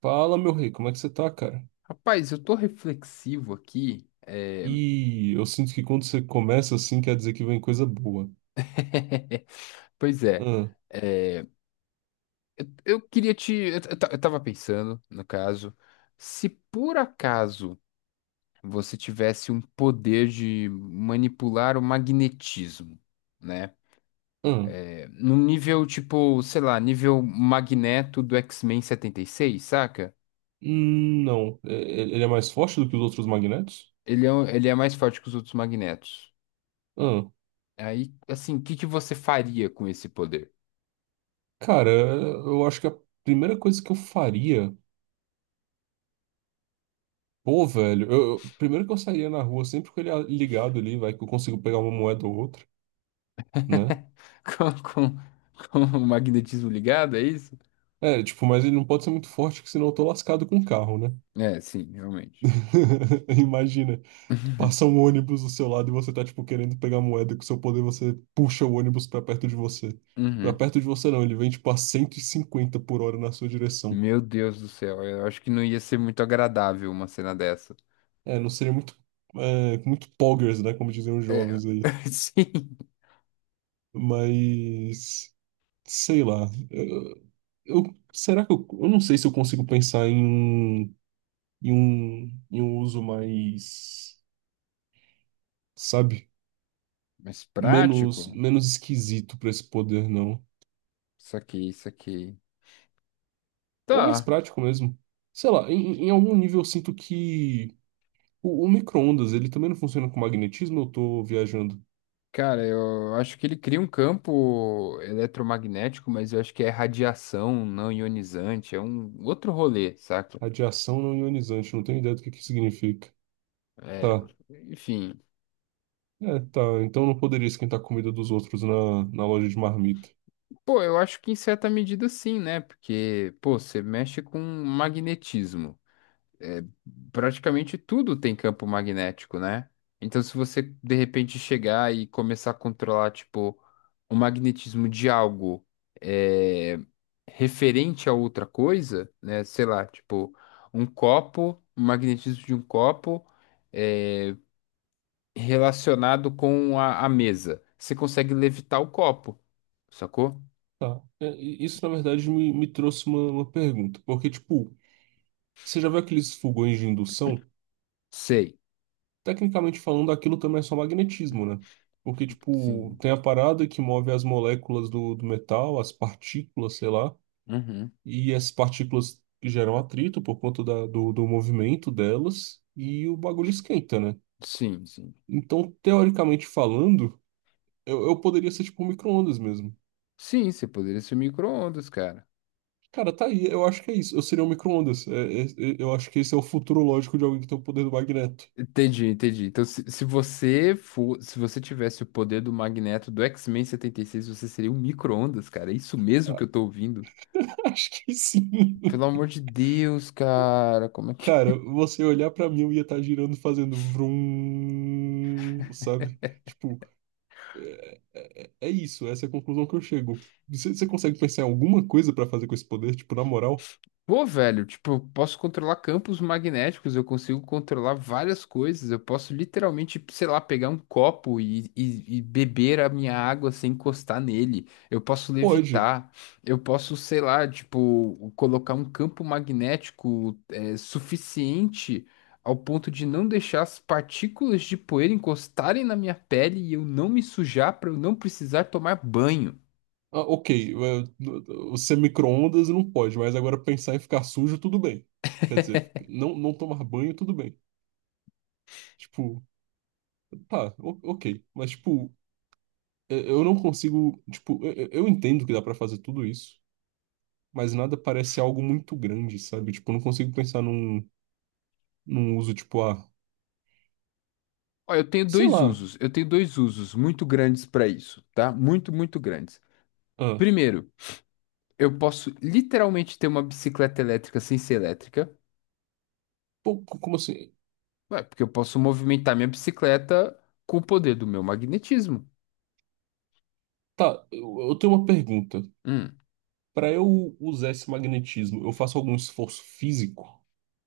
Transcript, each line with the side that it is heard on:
right: Fala, meu rei, como é que você tá, cara?
left: Rapaz, eu tô reflexivo aqui.
right: E eu sinto que quando você começa assim, quer dizer que vem coisa boa.
left: Pois é,
right: Ah,
left: é, eu queria te. Eu ta- eu tava pensando, no caso, se por acaso você tivesse um poder de manipular o magnetismo, né?
right: ah,
left: No nível tipo, sei lá, nível Magneto do X-Men 76, saca?
right: não. Ele é mais forte do que os outros magnetos?
left: Ele é mais forte que os outros Magnetos.
right: Ah,
left: Aí, assim, o que que você faria com esse poder?
right: cara, eu acho que a primeira coisa que eu faria. Pô, velho, primeiro que eu sairia na rua sempre com ligado ali, vai que eu consigo pegar uma moeda ou outra, né?
left: Com, com, com o magnetismo ligado, é isso?
right: É, tipo, mas ele não pode ser muito forte, que senão eu tô lascado com o carro, né?
left: É, sim, realmente.
right: Imagina. Passa um ônibus do seu lado e você tá, tipo, querendo pegar moeda com seu poder, você puxa o ônibus pra perto de você.
left: Uhum.
right: Pra
left: Uhum.
right: perto de você não, ele vem, tipo, a 150 por hora na sua direção.
left: Meu Deus do céu, eu acho que não ia ser muito agradável uma cena dessa.
right: É, não seria é, muito poggers, né, como diziam os
left: É,
right: jovens aí.
left: sim.
right: Mas, sei lá, será que eu não sei se eu consigo pensar em em um uso mais, sabe,
left: Mas
right: menos,
left: prático?
right: menos esquisito pra esse poder, não.
left: Saquei, saquei.
right: Ou mais
left: Tá,
right: prático mesmo. Sei lá, em algum nível eu sinto que o micro-ondas, ele também não funciona com magnetismo, eu tô viajando.
left: cara, eu acho que ele cria um campo eletromagnético, mas eu acho que é radiação não ionizante, é um outro rolê, saca?
right: Radiação não ionizante, não tenho ideia do que significa.
left: É,
right: Tá.
left: enfim.
right: É, tá. Então não poderia esquentar a comida dos outros na loja de marmita.
left: Pô, eu acho que em certa medida sim, né? Porque, pô, você mexe com magnetismo. É, praticamente tudo tem campo magnético, né? Então, se você de repente chegar e começar a controlar, tipo, o magnetismo de algo é, referente a outra coisa, né? Sei lá, tipo, um copo, o magnetismo de um copo é, relacionado com a mesa. Você consegue levitar o copo, sacou?
right: Tá. É, e isso, na verdade, me trouxe uma pergunta. Porque, tipo, você já viu aqueles fogões de indução?
left: Sei.
right: Tecnicamente falando, aquilo também é só magnetismo, né? Porque, tipo,
left: Sim.
right: tem a parada que move as moléculas do metal, as partículas, sei lá.
left: Uhum.
right: E as partículas que geram atrito por conta do movimento delas, e o bagulho esquenta, né?
left: Sim, sim.
right: Então, teoricamente falando, eu poderia ser tipo um micro-ondas mesmo.
left: Sim, você poderia ser micro-ondas, cara.
right: Cara, tá aí, eu acho que é isso. Eu seria um micro-ondas. Eu acho que esse é o futuro lógico de alguém que tem o poder do magneto.
left: Entendi, entendi. Então, se você tivesse o poder do Magneto do X-Men 76, você seria um micro-ondas, cara. É isso mesmo que eu tô ouvindo.
right: Acho que sim.
left: Pelo amor de Deus, cara. Como é que.
right: Cara, você olhar pra mim, eu ia estar girando, fazendo vrum, sabe? Tipo, é é isso, essa é a conclusão que eu chego. Você consegue pensar em alguma coisa pra fazer com esse poder, tipo, na moral?
left: Pô, velho, tipo, eu posso controlar campos magnéticos, eu consigo controlar várias coisas, eu posso literalmente, sei lá, pegar um copo e beber a minha água sem encostar nele, eu posso
right: Pode.
left: levitar, eu posso, sei lá, tipo, colocar um campo magnético suficiente ao ponto de não deixar as partículas de poeira encostarem na minha pele e eu não me sujar para eu não precisar tomar banho.
right: Ah, ok, ser micro-ondas não pode, mas agora pensar em ficar sujo, tudo bem. Quer dizer, não, não tomar banho, tudo bem. Tipo, tá, ok. Mas, tipo, eu não consigo. Tipo, eu entendo que dá pra fazer tudo isso, mas nada parece algo muito grande, sabe? Tipo, eu não consigo pensar num uso, tipo, ah,
left: Ó, eu tenho
right: sei
left: dois
right: lá.
left: usos. Eu tenho dois usos muito grandes para isso, tá? Muito, muito grandes.
right: Ah,
left: Primeiro, eu posso literalmente ter uma bicicleta elétrica sem ser elétrica.
right: pô, como assim?
left: Ué, porque eu posso movimentar minha bicicleta com o poder do meu magnetismo.
right: Tá, eu tenho uma pergunta.
left: Hum.
right: Pra eu usar esse magnetismo, eu faço algum esforço físico?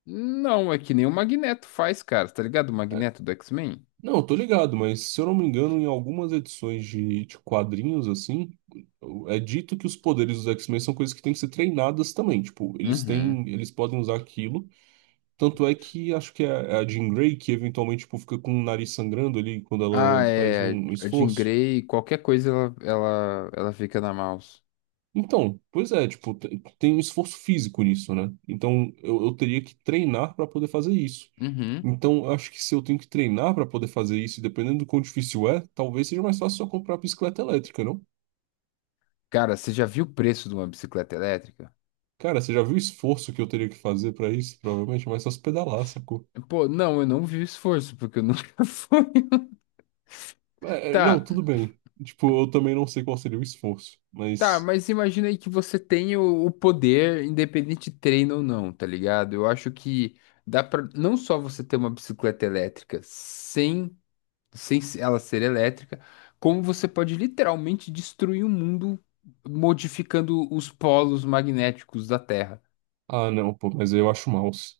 left: Não, é que nem o Magneto faz, cara, tá ligado? O Magneto do X-Men?
right: Não, eu tô ligado, mas se eu não me engano, em algumas edições de quadrinhos, assim, é dito que os poderes dos X-Men são coisas que têm que ser treinadas também. Tipo, eles
left: Uhum.
right: têm, eles podem usar aquilo. Tanto é que acho que é a Jean Grey que eventualmente, tipo, fica com o nariz sangrando ali quando
left: Ah,
right: ela faz
left: é.
right: um
left: A Jean
right: esforço.
left: Grey, qualquer coisa ela fica na mouse.
right: Então, pois é, tipo, tem um esforço físico nisso, né? Então eu teria que treinar pra poder fazer isso.
left: Uhum.
right: Então, eu acho que se eu tenho que treinar para poder fazer isso, e dependendo do quão difícil é, talvez seja mais fácil só comprar a bicicleta elétrica, não?
left: Cara, você já viu o preço de uma bicicleta elétrica?
right: Cara, você já viu o esforço que eu teria que fazer para isso? Provavelmente é mais fácil pedalar, sacou?
left: Pô, não, eu não vi o esforço, porque eu nunca fui.
right: Não,
left: Tá,
right: tudo bem. Tipo, eu também não sei qual seria o esforço,
left: tá,
right: mas.
left: mas imagina aí que você tem o poder, independente de treino ou não, tá ligado? Eu acho que dá pra não só você ter uma bicicleta elétrica sem ela ser elétrica, como você pode literalmente destruir o mundo modificando os polos magnéticos da Terra.
right: Ah, não, pô, mas eu acho mouse.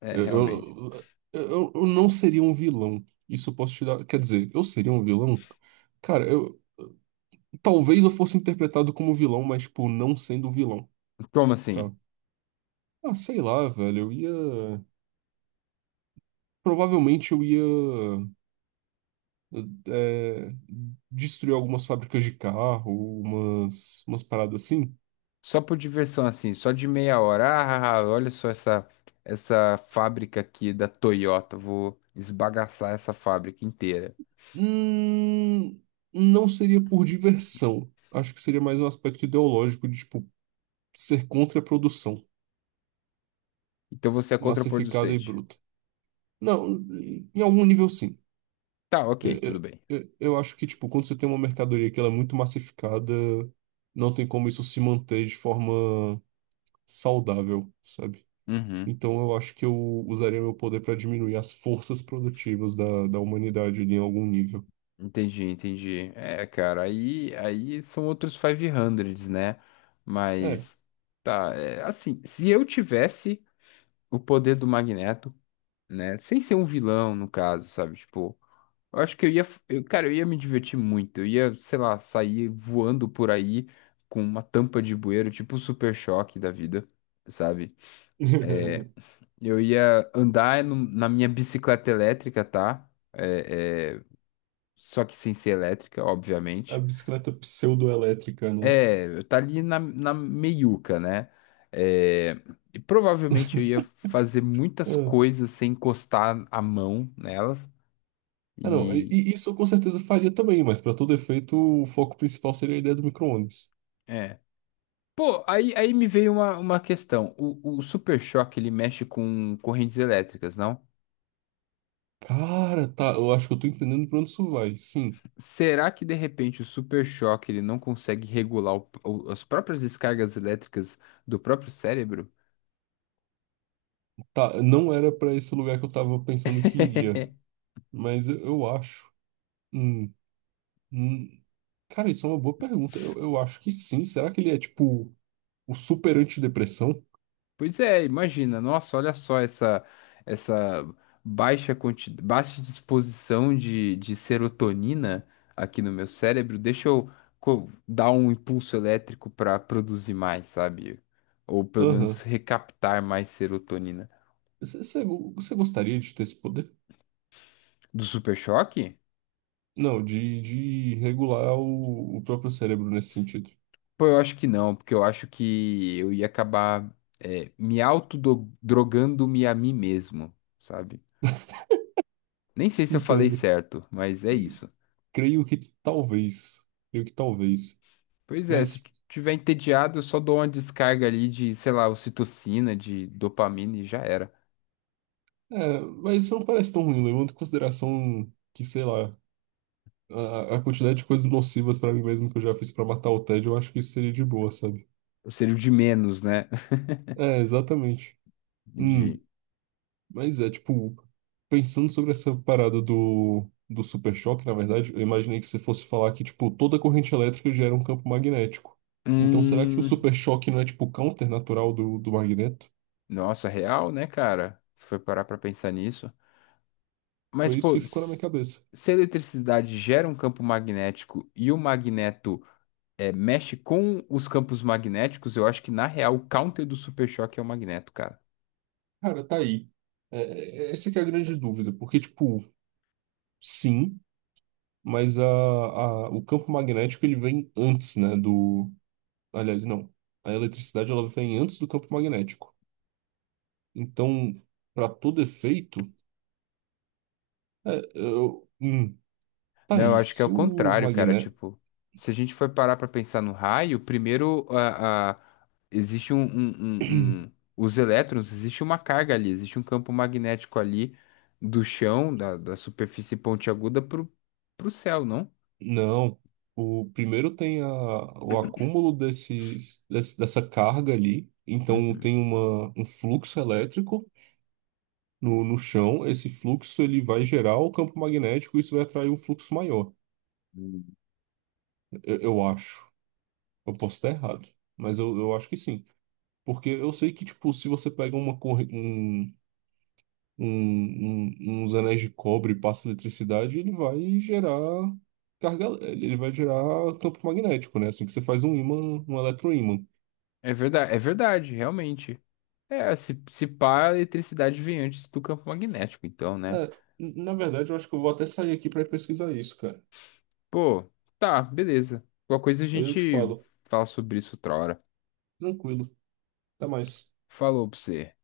left: É,
right: Eu,
left: realmente.
right: eu, eu não seria um vilão. Isso eu posso te dar. Quer dizer, eu seria um vilão? Cara, eu talvez eu fosse interpretado como vilão, mas, tipo, não sendo vilão,
left: Como assim?
right: tá? Ah, sei lá, velho, eu ia. Provavelmente eu ia eh, destruir algumas fábricas de carro, umas paradas assim.
left: Só por diversão, assim, só de meia hora. Ah, ah, ah, olha só essa fábrica aqui da Toyota. Vou esbagaçar essa fábrica inteira.
right: Hum, não seria por diversão. Acho que seria mais um aspecto ideológico de, tipo, ser contra a produção
left: Então você é
right: massificada e
left: contraproducente.
right: bruta. Não, em algum nível sim.
left: Tá, ok,
right: Eh,
left: tudo
right: eh,
left: bem.
right: Eu acho que, tipo, quando você tem uma mercadoria que ela é muito massificada, não tem como isso se manter de forma saudável, sabe?
left: Uhum,
right: Então eu acho que eu usaria meu poder para diminuir as forças produtivas da humanidade ali em algum nível.
left: entendi, entendi. É, cara, aí são outros 500, né?
right: É.
left: Mas, tá, é, assim, se eu tivesse o poder do Magneto, né? Sem ser um vilão, no caso, sabe? Tipo. Eu acho que cara, eu ia me divertir muito. Eu ia, sei lá, sair voando por aí com uma tampa de bueiro, tipo o Super Choque da vida, sabe? É, eu ia andar na minha bicicleta elétrica, tá? Só que sem ser elétrica,
right: A
left: obviamente.
right: bicicleta pseudoelétrica, né?
left: É, eu tá ali na, na meiuca, né? É, e provavelmente eu ia fazer muitas
right: Ah,
left: coisas sem encostar a mão nelas.
right: não.
left: E.
right: E isso eu com certeza faria também, mas para todo efeito, o foco principal seria a ideia do micro-ônibus.
left: é. Pô, aí me veio uma questão. O Super Choque, ele mexe com correntes elétricas, não?
right: Cara, tá, eu acho que eu tô entendendo pra onde isso vai. Sim,
left: Será que, de repente, o Super Choque, ele não consegue regular as próprias descargas elétricas do próprio cérebro?
right: tá, não era pra esse lugar que eu tava pensando que iria, mas eu acho. Hum, hum. Cara, isso é uma boa pergunta. Eu acho que sim. Será que ele é tipo o super antidepressão?
left: Pois é, imagina, nossa, olha só essa baixa disposição de serotonina aqui no meu cérebro, deixa eu dar um impulso elétrico para produzir mais, sabe? Ou pelo
right: Aham.
left: menos recaptar mais serotonina.
right: Você gostaria de ter esse poder?
left: Do super choque?
right: Não, de regular o próprio cérebro nesse sentido.
left: Pô, eu acho que não, porque eu acho que eu ia acabar me autodrogando-me a mim mesmo, sabe? Nem sei se eu falei
right: Entendo.
left: certo, mas é
right: Eh,
left: isso.
right: Creio que talvez. Creio que talvez.
left: Pois é, se
right: Mas,
left: tiver entediado, eu só dou uma descarga ali de, sei lá, ocitocina, de dopamina e já era.
right: é, mas isso não parece tão ruim, levando em consideração que, sei lá, a quantidade de coisas nocivas pra mim mesmo que eu já fiz pra matar o tédio, eu acho que isso seria de boa, sabe?
left: Eu seria o de menos, né?
right: É, exatamente. Hum,
left: De.
right: mas é, tipo, pensando sobre essa parada do super choque, na verdade, eu imaginei que você fosse falar que, tipo, toda corrente elétrica gera um campo magnético. Então, será que o
left: Hum.
right: super choque não é, tipo, counter natural do magneto?
left: Nossa, real, né, cara? Se for parar pra pensar nisso. Mas,
right: Foi isso
left: pô,
right: que ficou na minha cabeça.
left: se a eletricidade gera um campo magnético e o magneto mexe com os campos magnéticos, eu acho que, na real, o counter do super choque é o magneto, cara.
right: Cara, tá aí. Essa que é a grande dúvida, porque, tipo, sim, mas o campo magnético, ele vem antes, né, do... Aliás, não. A eletricidade ela vem antes do campo magnético. Então, para todo efeito, é, é, eu, hum, tá
left: Não, eu
right: aí.
left: acho que é
right: Se
left: o
right: o
left: contrário, cara.
right: magné...
left: Tipo, se a gente for parar pra pensar no raio, primeiro existe os elétrons, existe uma carga ali, existe um campo magnético ali do chão, da superfície pontiaguda pro céu, não?
right: Não. O primeiro tem a, o acúmulo desses, dessa carga ali. Então,
left: Uhum.
right: tem uma, um fluxo elétrico no chão. Esse fluxo ele vai gerar o campo magnético e isso vai atrair um fluxo maior.
left: Hum.
right: Eu acho. Eu posso estar errado, mas eu acho que sim. Porque eu sei que, tipo, se você pega uma corrente uns anéis de cobre e passa eletricidade, ele vai gerar carga, ele vai gerar campo magnético, né? Assim que você faz um ímã, um eletroímã.
left: É verdade, realmente. É, se pá, a eletricidade vem antes do campo magnético, então, né?
right: É, na verdade, eu acho que eu vou até sair aqui para pesquisar isso, cara.
left: Pô, tá, beleza. Qualquer coisa a
right: Eu te
left: gente
right: falo.
left: fala sobre isso outra hora.
right: Tranquilo. Até mais.
left: Falou pra você.